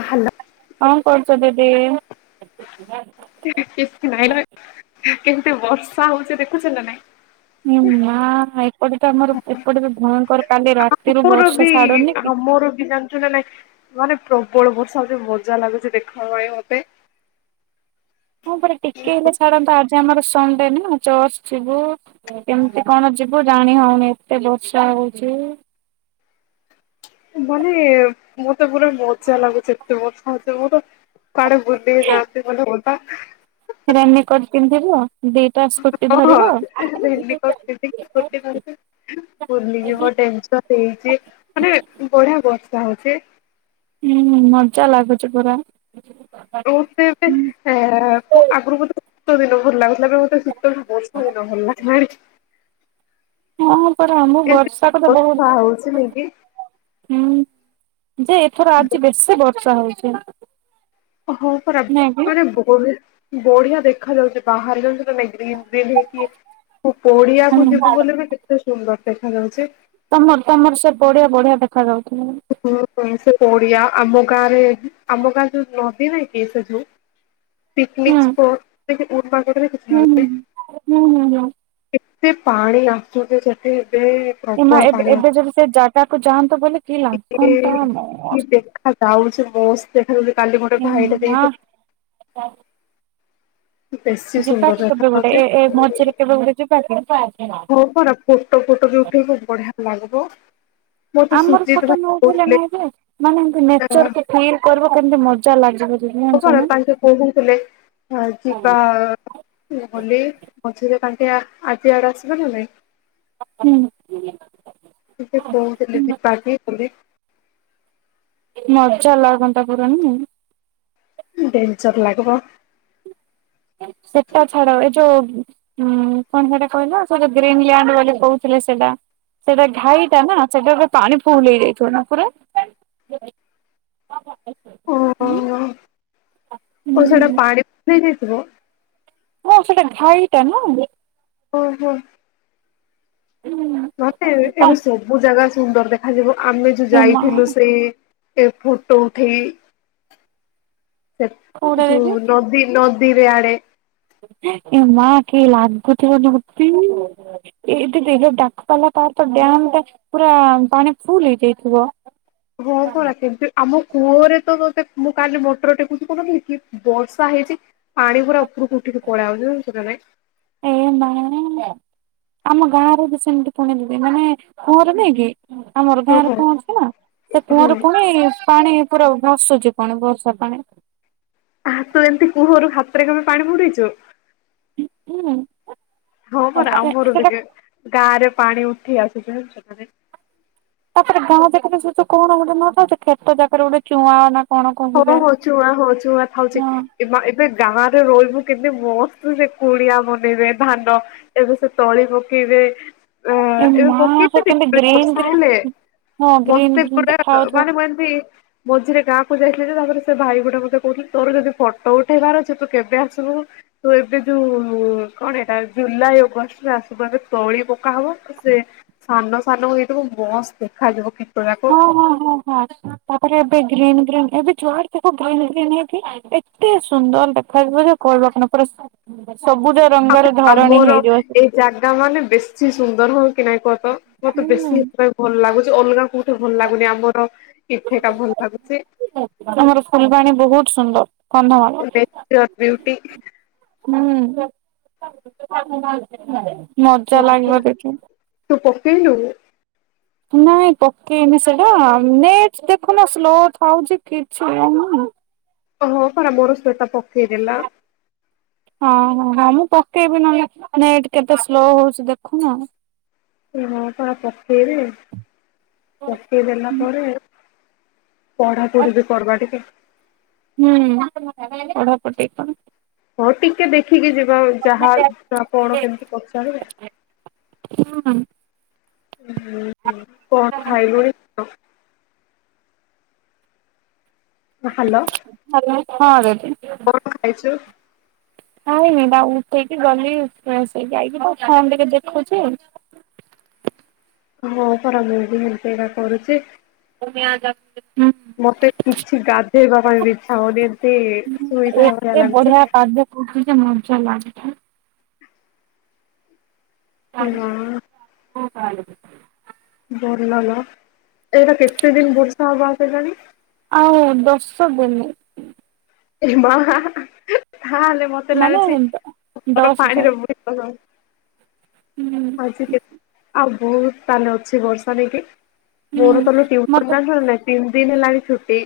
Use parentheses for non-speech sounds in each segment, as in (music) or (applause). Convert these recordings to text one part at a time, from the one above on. ଆ hello କଁ କରୁଚ ଦିଦି? କିଛି ନାଇଁ ବା କେମତି ବର୍ଷା ହଉଚି ଦେଖୁଚୁ ନା ନାଇଁ। ଏ ମା ଏପଟେ ତ ଆମର ଏପଟେ ତ ଭୟଙ୍କର କାଲି ରାତିରୁ ବର୍ଷା ଛାଡୁନି କି ମୋର ବି ଜାଣିଚୁ ନା ନାଇଁ? ମାନେ ପ୍ରବଳ ବର୍ଷା ହୋଉଚି ମଜା ଲାଗୁଚି ଦେଖ ଭାଇ ମତେ। ମୋପାଇଁ ଟିକେ ହେଲେ ଛାଡ଼ନ୍ତା ଆଜି ଆମର ସଣ୍ଡେନା ଚର୍ଚ୍ଚ ଯିବୁ କେମତି କଣ ଯିବୁ ଜାଣି ହଉନି ଏତେ ବର୍ଷା ହଉଚି। ମାନେ ମୋତେ ପୁରା ମଜା ଲାଗୁଚି ଏତେ ବର୍ଷା ହୋଉଚି ଯେ ଆମର କୁଆଡ଼େ ବୁଲି ଯାଆନ୍ତେ ଭଲ ହୁଅନ୍ତା। ରେନି କୋଟ ପିନ୍ଧିବ ଦି ଓହ ରେନିକୋଟ ପିନ୍ଧିକି ବୁଲିପାରିବେ ଭୁଲିଯିବ ଟେନ୍‌ସନ୍‌। ତ ଦେଇଚିମାନେ ବଢିଆ ବର୍ଷା ହଉଚି। ହୁଁ ହୁଁ ମଜା ଲାଗୁଚି ପୁରା। ହୋତ ଏବେ ଆଗରୁ ବେତ ଦିନ ଭଲ ଲାଗୁ (unintelligible) ନାବେ ମତେ ଶୁତଟୁ ବର୍ଷା ଦିନ ଭଲ ଲାଗେ (unintelligible) ହଁ ପରା ଆମ ବର୍ଷାକୁ ତ ବହୁତ ହଉଛି ନାଇଁ କି? ଭୟ ହୁଁ ଯେ ଏଥର ଆଜି ବେଶୀ ବର୍ଷା ହଉଚି। ଓହୋ ପରା ମାନେ ବହୁ ବଢିଆ ଦେଖାଯାଉଚି ବାହାର (unintelligible) ପଡିଆକୁ ଯିବୁ ହୁଁ। ବୋଲି ବି କେତେ ସୁନ୍ଦର ଦେଖା ଯାଉଚି। ତମର ତମର ସେ ପଡ଼ିଆ ବଢ଼ିଆ ଦେଖା ଯାଉଚି। ହୁଁ ସେ ପଡିଆ ଆମ ଗାଁ ରେ ଆମ ଗାଁ ଯୋଉ ନଦୀ ନାଇଁ କି ସେ ଯୋଉ (inaudible) ପିକନିକ ହୁଁ ସ୍ପୋର୍ଟ ହୁଁ। (unintelligible) ହୁଁ ହୁଁ ହୁଁ ଏତେ ପାଣି ଆସୁ ସେଠି ବେ ଏ ମା ଏ ଏବେ ଯଦି ସେ ଜାଗାକୁୁ ଯାଆନ୍ତୁ ବୁଲି ଏ ଦେଖା ଯାଉଚି ମସ୍ତ ଦେଖାଯାଉଚି କାଲି ଗୋଟେ ଭାଇଟା ଦେଇ ଆଛା। ବେଶୀ ସୁନ୍ଦର ଯିବାକି ଦେଖା କେବେ ଗୋଟେ ଏ ଯାଉଛି। ଏ ମଝିରେ କେବେ ଗୋଟେ ଯିବାକି? ଫୋଟ ଫୁଟ ବି ଉଠେଇବୁ ବଢିଆ ଲାଗିବ। ମତେ ଆମର ସୁଜିତ ଫଟୋ ଭାଇ ନଉଠେଇଲେ କହୁଥିଲେ ନାଇଁ ଯେମାନେ ଏତି ନେଚର ଫିଲ୍ କର କେମିତି ମ ଚାଲ ଲାଗିବ ଯିଦି ଘର ତାଙ୍କେ କହୁଥିଲେ ଯିବା ନହେଲେ ମଝିରେ ତାଙ୍କ ଆଜି ଆଡେ ଆସିବ ନା ନାଇଁ? ହୁଁ। ଟିକେ ପହଞ୍ଚିଲେ ସେପାରେ ବୋଲି ମଜା ଲାଗନ୍ତା ପୁରା ନୁହୁଁ। ବେନ୍ ଜର ଲାଗିବ। ସେଟା ଛାଡ ଏ ଯୋଉ ହୁଁ କଣ ସେଟା କହିଲ ସେଟ ଗ୍ରୀନଲଣ୍ଡ ବୋଲି କହୁଥିଲେ ସେଇଟା। ସେଇଟା ଘାଇଟା ନା ସେଇଟା ରେ ପାଣି ଫୁଲ ହେଇ ଯାଇଥିବ ନା ପୁରା? ହ। ଓ ଓ ସେଟା ପାଣି ଫୁଲ ହେଇ ଯାଇଥିବ। ହଁ ସେଟା ଘାଇଟା ନା? ହୁଁ ହୁଁ। ମାନେ ଏବେ ସବୁ ଜାଗା ସୁନ୍ଦର ଦେଖାଯିବ ଆମେ ଯୋଉ ଏ ମା ଯାଇଥିଲୁ ସେଇ ଏ ଫୋଟୋ ଉଠେଇ ସେପ୍ କୋଉଟା ଯୋଉ ଦେବି ନଦୀ ନଦୀରେ ଆଡେ। ଏ ମା କି ଲାଗଥିବ ନଦୀ। ଏଇ ଡାକତାଲା ତାର ତ ଡାମ ଟା ପୁରା ପାଣି ଫୁଲ ହେଇଯାଇଥିବ। ହ କଣ (unintelligible) ଆମ କୂଅରେ ତ ତତେ ମୁଁ କାଲି ମଟର ଟେକୁଛି କନ କି ବର୍ଷା ହେଇଚି। ପାଣି ପୁରା ଉପରକୁ ଉଠିକି ପଳେ ଆଉଛି ଜାଣିଚୁ ନା ନାଇଁ। ଏ ମା ଆମ ଗାଁରେ ବି ସେମିତି ପୁଣି ଦବି ମାନେ କୁଅର ନାଇଁ କି ଆମର ଗାଁରେ ଓହୋ। କୁଅ ଅଛି ନା ସେ ହୁଁ କୁଅରେ ପୁଣି ପାଣି ପୁରା ଭାସୁଚି ପାଣି ବର୍ଷା ପାଣି। ଆହା ତୁ ଏମତି କୁହରୁ ହାତରେ କେବେ ପାଣି ବୁଡେଇଚୁ? ହୁଁ। ହଁ ପରା ଆମର ବି ସେଟା କିଏ ଗାଁରେ ପାଣି ଉଠି ଆସୁଚି ସେଠାରେ। ତାପରେ ଗାଁ ଜାକରେ ସେ ଯୋଉ କଣ ଗୋଟେ ନୂଆ ଥାଉଚି ଖେତ ଜକରେ ଗୋଟେ ଚୁଆଁ ନା କଣ ହଁ କହିବେ ହଁ ଚୁଆଁ ହୋଉ ଯୋଉ ଚୁଆଁ ଥାଉଚି। ହଁ ଏମା ଏବେ ଗାଁରେ ରହିବୁ କେତେ ମସ୍ତ ସେ କୁଡିଆ ବନେଇବେ ଧାନ ଏବେ ସେ ତଳି ପକେଇବେ ଅ ଏ ଏବେ ମା ସେ ପକେଚନ୍ତି କେମିତି ଗ୍ରୀନ୍ ବର୍ଷା ଗ୍ରୀନ୍ ହେଲେ। ହଁ ଗ୍ରୀନ୍ ମତେ ଗ୍ରୀନ୍ ପୁରା ଦେଖା ଯାଉଥିବ ମାନେ ମୁଁ ଏମିତି ମଝିରେ ଗାଁ କୁ ଯାଇଥିଲି ଯେ ତାପରେ ସେ ଭାଇ ଗୋଟେ ମତେ କୋହୁଥିଲେ ତୋର ଯଦି ଫଟୋ ଉଠେଇବାର ଅଛି ତୁ କେବେ ଆସିବୁ? ତୁ ଏବେ ଯୋଉ କଣ ହେଟା ଜୁଲାଇ ଅଗଷ୍ଟରେ ଆସିବୁ ଏବେ ତଳି ପକା ହବ। ସେ ସାନ ସାନ ହେଇଥିବ ମସ୍ତ୍ ଦେଖାଯିବ କିତରାକ। ହଁ ହଁ ହଁ। ତାପରେ ଏବେ ଗ୍ରୀନ୍ ଗ୍ରୀନ୍ ଏବେ ଯୁଆଡ ଦେଖ ଗ୍ରୀନ୍ ଗ୍ରୀନ୍ ହେଇକି ଏତେ ସୁନ୍ଦର ଦେଖାଯିବ ଯେ କହିବ କଣ ପୁରା ସବୁଜ ରଙ୍ଗର ଧରଣୀ ଆମର ହେଇଯିବ ସେ। ଏଇ ଜାଗା ମାନେ ବେଶୀ ସୁନ୍ଦର ହବ କି ନାଇ କହ ତ ମତେ ହୁଁ ବେଶୀ ପୁରା ଭଲ ଲାଗୁଚି ଅଲଗା କୋଉଠି ଭଲ ଲାଗୁନି ଆମର ଏଠି ଏକା ଭଲ ଲାଗୁଚି। ତମର ଫୁଲବାଣି ବୋହୁତ ସୁନ୍ଦର କନ୍ଧମାଳ। ନେଚର ବିୟୁଟି ହୁଁ ମଜା ଲାଗିବ ଦେଖି। ତୁ ପକେଇଲୁଣି? ନାଇଁ ପକେଇନି ସେଟା ନେଟ ଦେଖୁନ ସ୍ଲୋ ଥାଉଚି କିଛି ଆଉନି। ହଁ ପରା ମୋର ସେଇଟା ପକେଇଦେଲା। ହଁ ହଁ ହଁ ମୁଁ ପକେଇବି ନହେଲେେ ନେଟ୍ କେତେ ସ୍ଲୋ ହୋଉଚି ଦେଖୁନ। ଏ ହଁ ପରା ପକେଇବି ପକେଇ ଦେଲା ପରେ ପଢାପଢି ବି କରବା ଟିକେ। ହୁଁ ପଢାପଢ଼ୀ କର। ହଁ ଟିକେ ଦେଖିକି ଯିବା ଆଉ ଯାହା ଯାହା କଣ କେମତି ପଚାରିବେ। ହଁ ହଁ। କଣ ଖାଇଲୁଣି? (inaudible) ହାଲୋ। ହାଲୋ ହଁ (unintelligible) କଣ ଖାଇଚୁ? ଖାଇନି ବା ଉଠେଇକି ଗଲି ସେ ଯାଇକି ପା ଫୋନ ଟିକେ ଦେଖୁଚି। ହଁ ପରା ମୁଁ ବି ହେମତି ଏରା କରୁଚି। ମୁଁ ବି ଆଁ ଯା ମତେ କିଛି ଗାଧେଇବା ପାଇଁ ଇଛା ଅମତି ଶୋଇଥା ଭଳିଆ ଲାଗୁଚି। ପାଗକୁ ଟିକେ ମଜା ଲାଗୁଥା ଏ ନା ହୋଉ ତାହେଲେ ବି ଭଲ ଲୋ ଏଇଟା କେତେ ଦିନ ବର୍ଷା ହବ ଆଉ କେଜାଣି। ଆଉ ଦଶ ଦିନି। ଏ ମାଆ ତାହେଲେ ମତେ ମାନେ ଲାଗୁଛି ମୋର ଦଶ ଥର ପାଣିରେ (unintelligible) ହୁଁ ଆଜି କେ ଆଉ ବୋହୁତ ପାନି ଅଛି ବର୍ଷା ନେଇକି। ହୁଁ ମୋର ତମେ ମତେ ଟ୍ୟୁସନ (unintelligible) ତିନି ଦିନ ହେଲାଣି ଛୁଟି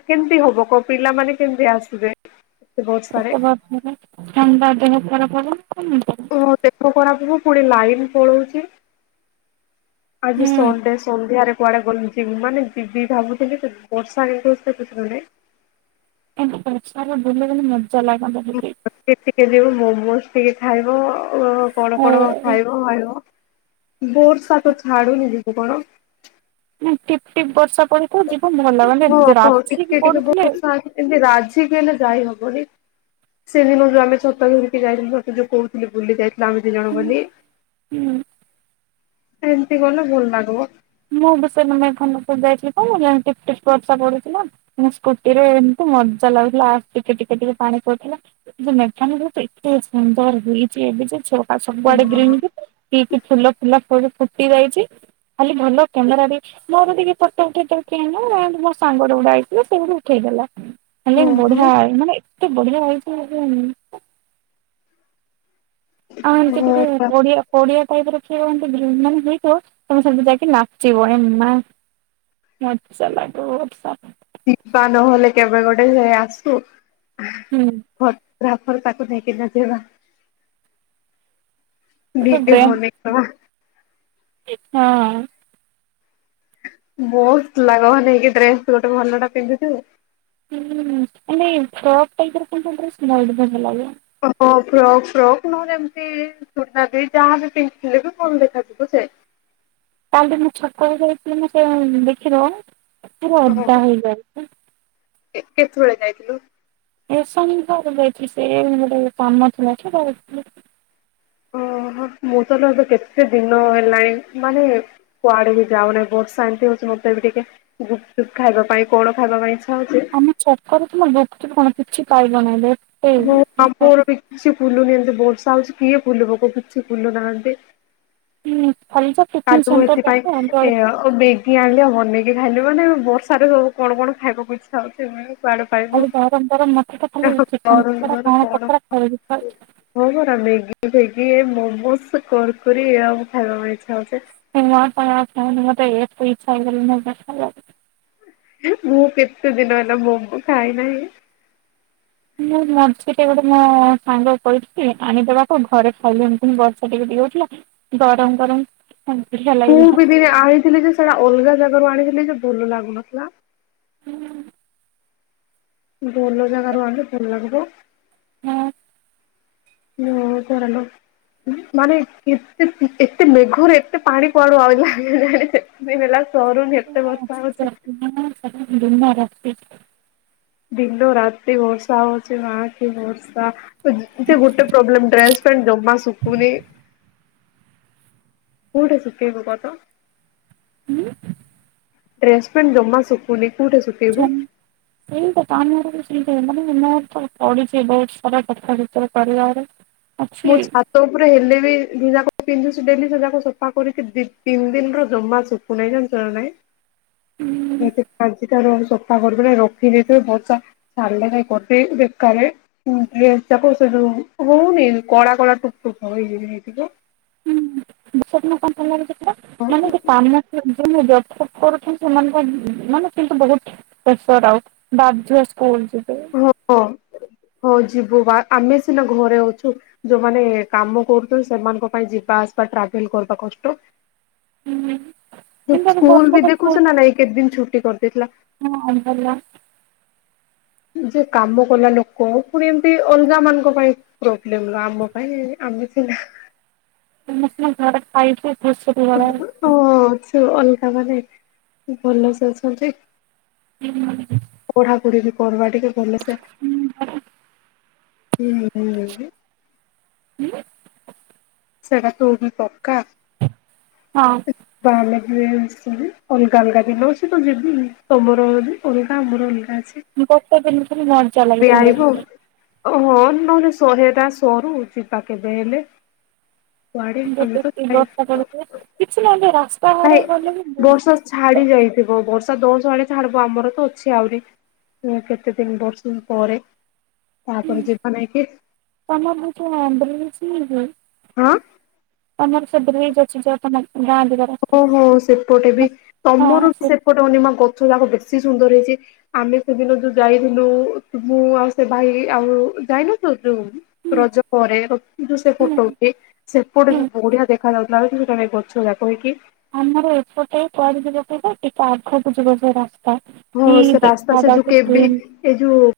ଆ କେମତି ହବ କ ପିଲାମାନେ କେମତି ଆସିବେ? ଏ ବର୍ଷାରେ। ଖରାପ ଥଣ୍ଡା ଦେହ ଖରାପ ହବନା ହବନି। ଓହୋ ଦେଖ ଖରାପକୂ ପୁଣି ଲାଇନ ପଳୋଉଛି। ଆଜି ଏମିତି ସଣ୍ଡେ ସନ୍ଧ୍ୟାରେ କୁଆଡେ ଗଲ ଯିବି ମାନେ ଯିବି ଭାବୁଥିଲି ବର୍ଷା ଆଣିଥୁ ସେ କିଛି ନୁ ଏମତି ବର୍ଷା ରେ ବୁଲ ବୁଲି ମଜା ଲାଗନ୍ତା ଟିକେ ସେ ଟିକେ ଯିବ ମୋମୋ ସ ଟିକେ ଖାଇବ ଆଉ କଣ କଣ ଖାଇବ ଆଇବ। ବୋର୍ସା ତ ଛାଡୁନି ଦିଦି କଣ? ନା ଟିପ୍ ଟିପ୍ ବର୍ଷା ପଡିଥିବ ଯିବୁ ଭଲମାନେ ହଁ ଯା ହଁ ଟିକେ ଟିକେ ରାଚୀକିପଡୁଥିଲେ। ବର୍ଷା ଏମିତି ରାଜିିକି ହେଲେ ଯାଇହବନି ସେଦିନ ଯଉ ଆମେ ଛତା ଧରିକି ଯାଇଲୁ ତତେ ଯୋଉ କହୁ ବୁଲି ଯାଇଥିଲ ଆମେ ଦି ଜଣ ବୋଲି। ହୁଁ ସେମିତି ଗଲେ ଭଲ ଲାଗିବ। ମୁଁ ବିଷ ମେ ଖନପୁର ଯାଇଥିଲି କଣ ହେଲା ଟିପ ଟିପ ବର୍ଷା ପଢୁଥିଲା। ମୁଁ ସ୍କୁଟି ରେ ଏମିତି ମଜା ଲାଗୁଥିଲା ଆସ ଟିକେ ଟିକେ ଟିକେ ପାଣି ପଡଥିଲା। ମେଟାନ ତ ଏତେ ସୁନ୍ଦର ହେଇଛି ଏବେ ଯେଛ ଆଉ ସବୁଆଡେ ଗ୍ରୀନ୍ ପଇ ଫୁଲ ଫୁଲା ଫୁଟି ଯାଇଛି ଖାଲି ଭଲ। କେନ୍ଦର ଅପେକ୍ଷ ମୋର ଟିକେ ପଟ ଉଠେଇ ତ କିୁ ମୋ ସାଙ୍ଗରେ ଗୋଡା ଆଇଥିଲା ସେଇୁଠ ଉଠେଇ ଦେଲା। ହଁ ହେଲେ ହଁ ବଢିଆ ମାନେ ଏତେ ବଢିଆ ହଇଛି। ଆଁ ଏମତି ହଁ କିବିଓଡିଆ। ପଡିଆ ଟାଇପ ରଖିବ ଏମିତି ବୁଲ୍ ମାନେ ହେଇଥିବ ତମେ ସେମିତି ଯାଇକି ନାଚିବ ଏମ୍ ମା ମର ଚା ଲାଗୁ ଓଡ଼ଶା ଯିବା ନହେଲେ କେବେ ଗୋଟେ ସେ ଆସୁ। ହୁଁ। ଫଟୋଗ୍ରାଫର ତାକୁ ନେଇକି ନ ଯିବା। ବ୍ରେନ୍ (unintelligible) ହଁ। ମୋସ୍ତ ଲାଗ ନେଇକି ଡ୍ରେସ ଗୋଟେ ଭଲ ଟା ପିନ୍ଧୁଛୁ। ହୁଁ ମାନେ ଫ୍ରକ ଟାଇପର (unintelligible) ଡ୍ରେସ ଭ ଭଲ ଲାଗୀବ। ହଁ ଫ୍ରକ୍ ସ ଫ୍ରକ୍ ନହଲେ ଏମିତି ଚନା ବି ଯାହା ବି ପିନ୍ଧିଥିଲେ ବି ଭଲ ଦେଖାଯିବୁ ସେ ତାଲେ ତ ମୁଁ ଛକ ଯାଇଥିଲି ମ ସେ ଦେଖିବ ପୁରା ଅଦା ହେଇଯାଇଛି। କେତେଥର ଯାଇଥିଲୁ? ଏ ଶଣି ଘର ଯାଇଥି ସେ ଗୋଟେ କାମ ଥିଲା କି ଓ ହୋ ମୁଁ ତହଲେ ଏବେ କେତେ ଦିନ ହେଲାଣି ମାନେ କୁଆଡେ ବି ଯାଉନି ବହୁତ ଶାନ୍ତି ହଉଛି ମତେ ବି ଟିକେ ଗୁପ ଚୁପ୍ ଖାଇବା ପାଇଁ କଣ ଖାଇବା ପାଇଁ ଇଚ୍ଛା ହଉଛି? ତମ ଛକରେ ତୁମର ଗୁପୁ ଚୁପ୍ କଣ କିଛି ପାଇବନେଇ ଲୋ ମୁଁ ଆମ୍ପା ର କିଛି ଫୁଲ ନି ବୋରସଆ ହଉଛି କିଏ ଫୁଲ ବ କିଛି ଫୁଲ ନାନ୍ତି। ହୁଁ ଭଲିଛ। ତାର ମୁ ଏଥିପାଇଁ ଏ ଆଉ ବେକି ଆଣିଲି ଆଉ ବନେଇକି ଖାଇଲି ମାନେ ବର୍ଷାରେ ସବୁ କଣ କଣ ଖାଇବାକୁଇ୍ଛା ହଉଛି। କୁଆଡେ ଖାଲି ଗରମ ଗରମ ମତେ ତ ଖାଲି ପାଇବୁର ଚିକେନ କଣ ପକୋଡା ମାନେ କଣ ପକୋଡା ଖାଇବାକୁ ଇଚ୍ଛା ହଉଛି। ହଁ ପରା ମେଗି ଭେଗୀ ଏ ମମୋସ କର କରୀ ଆଉ ଖାଇବା ପାଇଁ ଇ୍ଛା ହଉଛେ। ହ ମ ପାଇଁ ମତେ ଏ ଇଚ୍ଛା ହେଇଲେ ମତ ଦେଖ ଲାଗେ। (unintelligible) ମୁଁ କେତେ ଦିନ ହେଲା ମମୁ ଖାଇନାହିଁ। ମୁଁ ମଝି ଟିକେ ଗୋଟେ ମୋ ସାଙ୍ଗ କହିଥିଲି ଆଣିଦବାକୁ ଘରେ ଖାଇଲେମିତି ବର୍ଷା ଟିକେ ଦିଅ ହଉଥିଲା। ଗରମ ଗରମ (unintelligible) ମୁଁ ବି ଦିନେ ଆଣିଥିଲି ଯେ ସେଟା ଅଲଗା ଜାଗାରୁ ଆଣିଥିଲି ଯେ ଭଲ ଲାଗୁନଥିଲା। ହୁଁ। ଭଲ ଜାଗା ରୁହନ୍ତୁ ଭଲ ଲାଗିବ। ହଁ। ମୁଁ କର ଲୋ ମାନେ ଏତେ ଏତେ ମେଘରେ ଏତେ ପାଣି କୁଆଡୁ ଆଉଲା। ମେ ରେଲା ସରୁନି ଏତେ ବର୍ଷା ହେଉଚି। (unintelligible) ଦିନ ରାତି ବର୍ଷା ହେଉଛି ମା କି ବର୍ଷା। ଅ ଯେ ଗୋଟେ ପ୍ରୋବ୍ଲେମ ଡ୍ରେସ ପେଣ୍ଟ ଜମା ଶୁଖୁନି। କଉଟା ଶୁଖେଇବୁ କ ତ। ହୁଁ। ଡ୍ରେସ୍ ପେଣ୍ଟ ଜମା ଶୁଖୁନି କଉଟା ସୁ- ଜାଣିନ୍ (unintelligible) ମୁଁ ଛାତ୍ ଛାଟ ଉପରେ ହେଲେ ବି ଯିଏ ଯାକୁ ପିନ୍ଧୁଛି ଡେଲି ସେ ଯାକୁ ସଫା କରିକି ଦି ତିନି ଦିନ ରୁ ଜମା ସୁ କୁନାଇ ଜାଣିଚୁ ନା ନାଇ। (unintelligible) (unintelligible) କଳା କଳା ଟୁକ୍ ଟୁକ୍ (unintelligible) ହେଇଯିବ। (unintelligible) କରୁଛନ୍ତି ସେମାନଙ୍କ ମାନେ କିନ୍ତୁ ବହୁତ ପ୍ରେସର ଆଉ ବାଧ୍ୟ ସ୍କୁଲ ଯିବେ। ଓ ଓ ହଉ ଯିବୁ ବା ଆମେ ସିନା ଘରେ ଅଛୁ। ଯୋଉମାନେ କାମ କରୁଛନ୍ତି ସେମାନଙ୍କ ପାଇଁ ଯିବା ଆସିବା ଟ୍ରାଭେଲ କରିବା କଷ୍ଟ। ଯେ କିନ୍ତୁ ଏବେ ସ୍କୁଲ ବି ବର୍ଷାରେ ସ୍କୁଲ ଦେଖୁଛ ନା ନାଇଁ କେତେ ଦିନ ଛୁଟି କରିଦେଇଥିଲା। ହଁ ଭଲ। ଯିଏ କାମ କଲା ଲୋକ ପୁଣି ଏମିତି ଅଲଗା ମାନଙ୍କ ପାଇଁ ପ୍ରୋବ୍ଲେମ ଆମ ପାଇଁ ଆମେ ସିନା ଆମେ ସିନା ଘରେ ଖାଇ ପିଅ ବସ। ହଁ ସେ ଅଲଗା ମାନେ ଭଲ ସେ ଅଛନ୍ତି। ହୁଁ ହୁଁ। ପଢ଼ାପଢ଼ି ବି କରିବା ଟିକେ ଭଲସେ। ହୁଁ ହୁଁ ହୁଁ। ହୁଁ। ସେଟା କଉଠି ହିଁ ପକା। ହଁ। ତାହାଲେ ବି ସେଇ ଅଲଗା ଅଲଗା ବି ନଉଛି ତ ଯିବିନି ତମର ବି ଅଲଗା ମୋର ଅଲଗା ଅଛି। ଉଁ ଗୋଟ ଦିନ ରେ ଘର୍ ଚାଲ। ପିଆଇବୁ ଓହୋ ନହେଲେ ଶରୁ ଏଟା ସରୁ ଯିବା କେବେ ହେଲେ। କୁଆଡ଼େ ଆମେ ଗୋଟେ ତ କି ବର୍ଷା (unintelligible) ପଡୁଥିଲା କିଛି ନ ହେଲେ ରାସ୍ ଭାଇ ବର୍ଷା ଛାଡି ଯାଇଥିବ ବର୍ଷା ଦଶ ଆଡେ ଛାଡିବ ଆମର ତ ଅଛି ଆହୁରି। ଆ କେତେ ଦିନ ବର୍ଶୁ ପରେ ତାପରେ ଯିବା ନେଇକି। ତମର ବହୁତ (unintelligible) ଅଛି କି। ହଁ। ତମର ସେ ବ୍ରିଜ୍ ଅଛି ଯୋଉ ତମ ଗାଁ ଦିଗ ଓହୋ ସେପଟେ ବି ତମର ହଁ ସେ ସେପଟେ ହନିମା ଗଛ ଯାକ ବେଶି ସୁନ୍ଦର ହେଇଛି। ଆମେ ସେଦିନ ଯୋଉ ଯାଇଥିଲୁ ତୁ ମୁଁ ଆଉ ସେ ଭାଇ ଆଉ ଯାଇନୁ ଥିଲୁ ଯୋଉ ହୁଁ ରଜ ପରେ ଯୋଉ ସେ ହୁଁ ଫଟୋ ଉଠେଇ ସେପଟେ ହୁଁ ବି ବଢିଆ ଦେଖା ଯାଉ (unintelligible) ଗଛ ଯାକ ହେଇକି। ଆମର ଏପଟେ କୁଆଡେ ଯିବ କି ଯେ ଟିକେ ଆଗକୁ ଯିବାକୁ ରାସ୍ତା। କି ଓହୋ ସେ ରାସ୍ତା ଦେଖା ସେ ଯୋଉ ଯାଉଛି କେବି ଗ୍ରୀନ୍ ଏ ଯୋଉ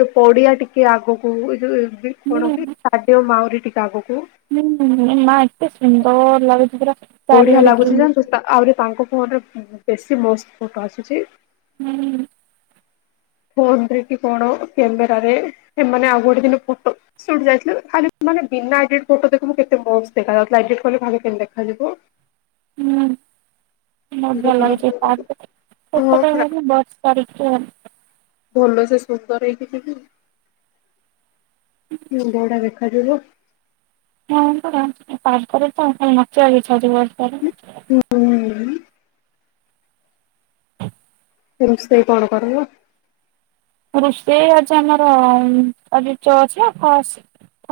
ଏ ପଡିଆ ଟିକେ ଆଗକୁ ଏ ଯୋଉ ଏବେ କଣ କି? ଷ୍ଟାଡିୟମ୍ ଆଉରି ଟିିକେ ଆାଗକୁ ହେ ମା ଏତେ ସୁନ୍ଦର ଲାଗୁଚିପରା। ବଢିଆ ଲାଗୁଛି ଜାଣିଚୁ ଆହୁରି ତାଙ୍କ ଫୋନରେ ବେଶୀ ମସ୍ତ ଫଟୋ ଆସୁଛି। ହୁଁ। ଫୋନ୍ ରେ କି କଣ କ୍ୟାମେରାରେ ଏ ମାନେ ଆଉ ଗୋଟେ ଦିନି ଫଟୋ ସିଆ ଡେଯାଇଥିଲୁ ଖାଲି ମାନେ ବିନା ଏଡିଟ୍ ଫଟୋ ଦେଖୁନୁ କେତେ ମସ୍ତ ଦେଖା ଯାଉଥିଲା ଏଡିଟ୍ କଲେ ଭାବେ କେମି ଦେଖାଯିବ। ହୁଁ ହୁଁ ମଜା ଲାଗୁଛି ପ୍ରାର୍କରେ ହଁ ସେତ ପୁରା ବେଳେ ମଧ୍ୟ ବର୍ଷା ପରୀକ୍ଷ ଜୁନ୍ ଭଲ ସେ ସୁନ୍ଦର ହେଇକି ଯିବି ମୁଣ୍ଡ ଟା ଦେଖାଯିବ। ହଁ ପରା ପାର୍କରେ ତ ନାଚିବାକୁ ଇଛା ହେଉଛି ବର୍ଷା ରେ। ହୁଁ। ରୋଷେଇ କଣ କରିବ? ରୋଷେଇ ଆଜି ଆମର ଆଜି ଚଅଛି କସ୍ ସେ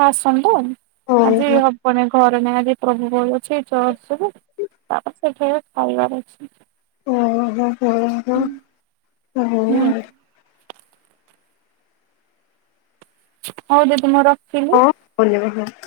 ଆସନ୍ତୁ। ଆଜି ଓହୋ ହବନେଇ ଘରେ ନାଇଁ ଆଜି ପ୍ରଭୁ ବୋଉ ଅଛି ଚର୍ଚ୍ଚରେ ତାପରେ ସେଇଠେ ଅଲଗାଆଡେ ଅଛି। ଓହୋ ଆଜ୍ଞା ପାଳେ ଇଆସିବ ହୁଁ (inaudible) ହଉ ଦିଦି ମୁଁ ରଖିଲି। କୁଆଡେ ଯିବକୁ ଆଉ।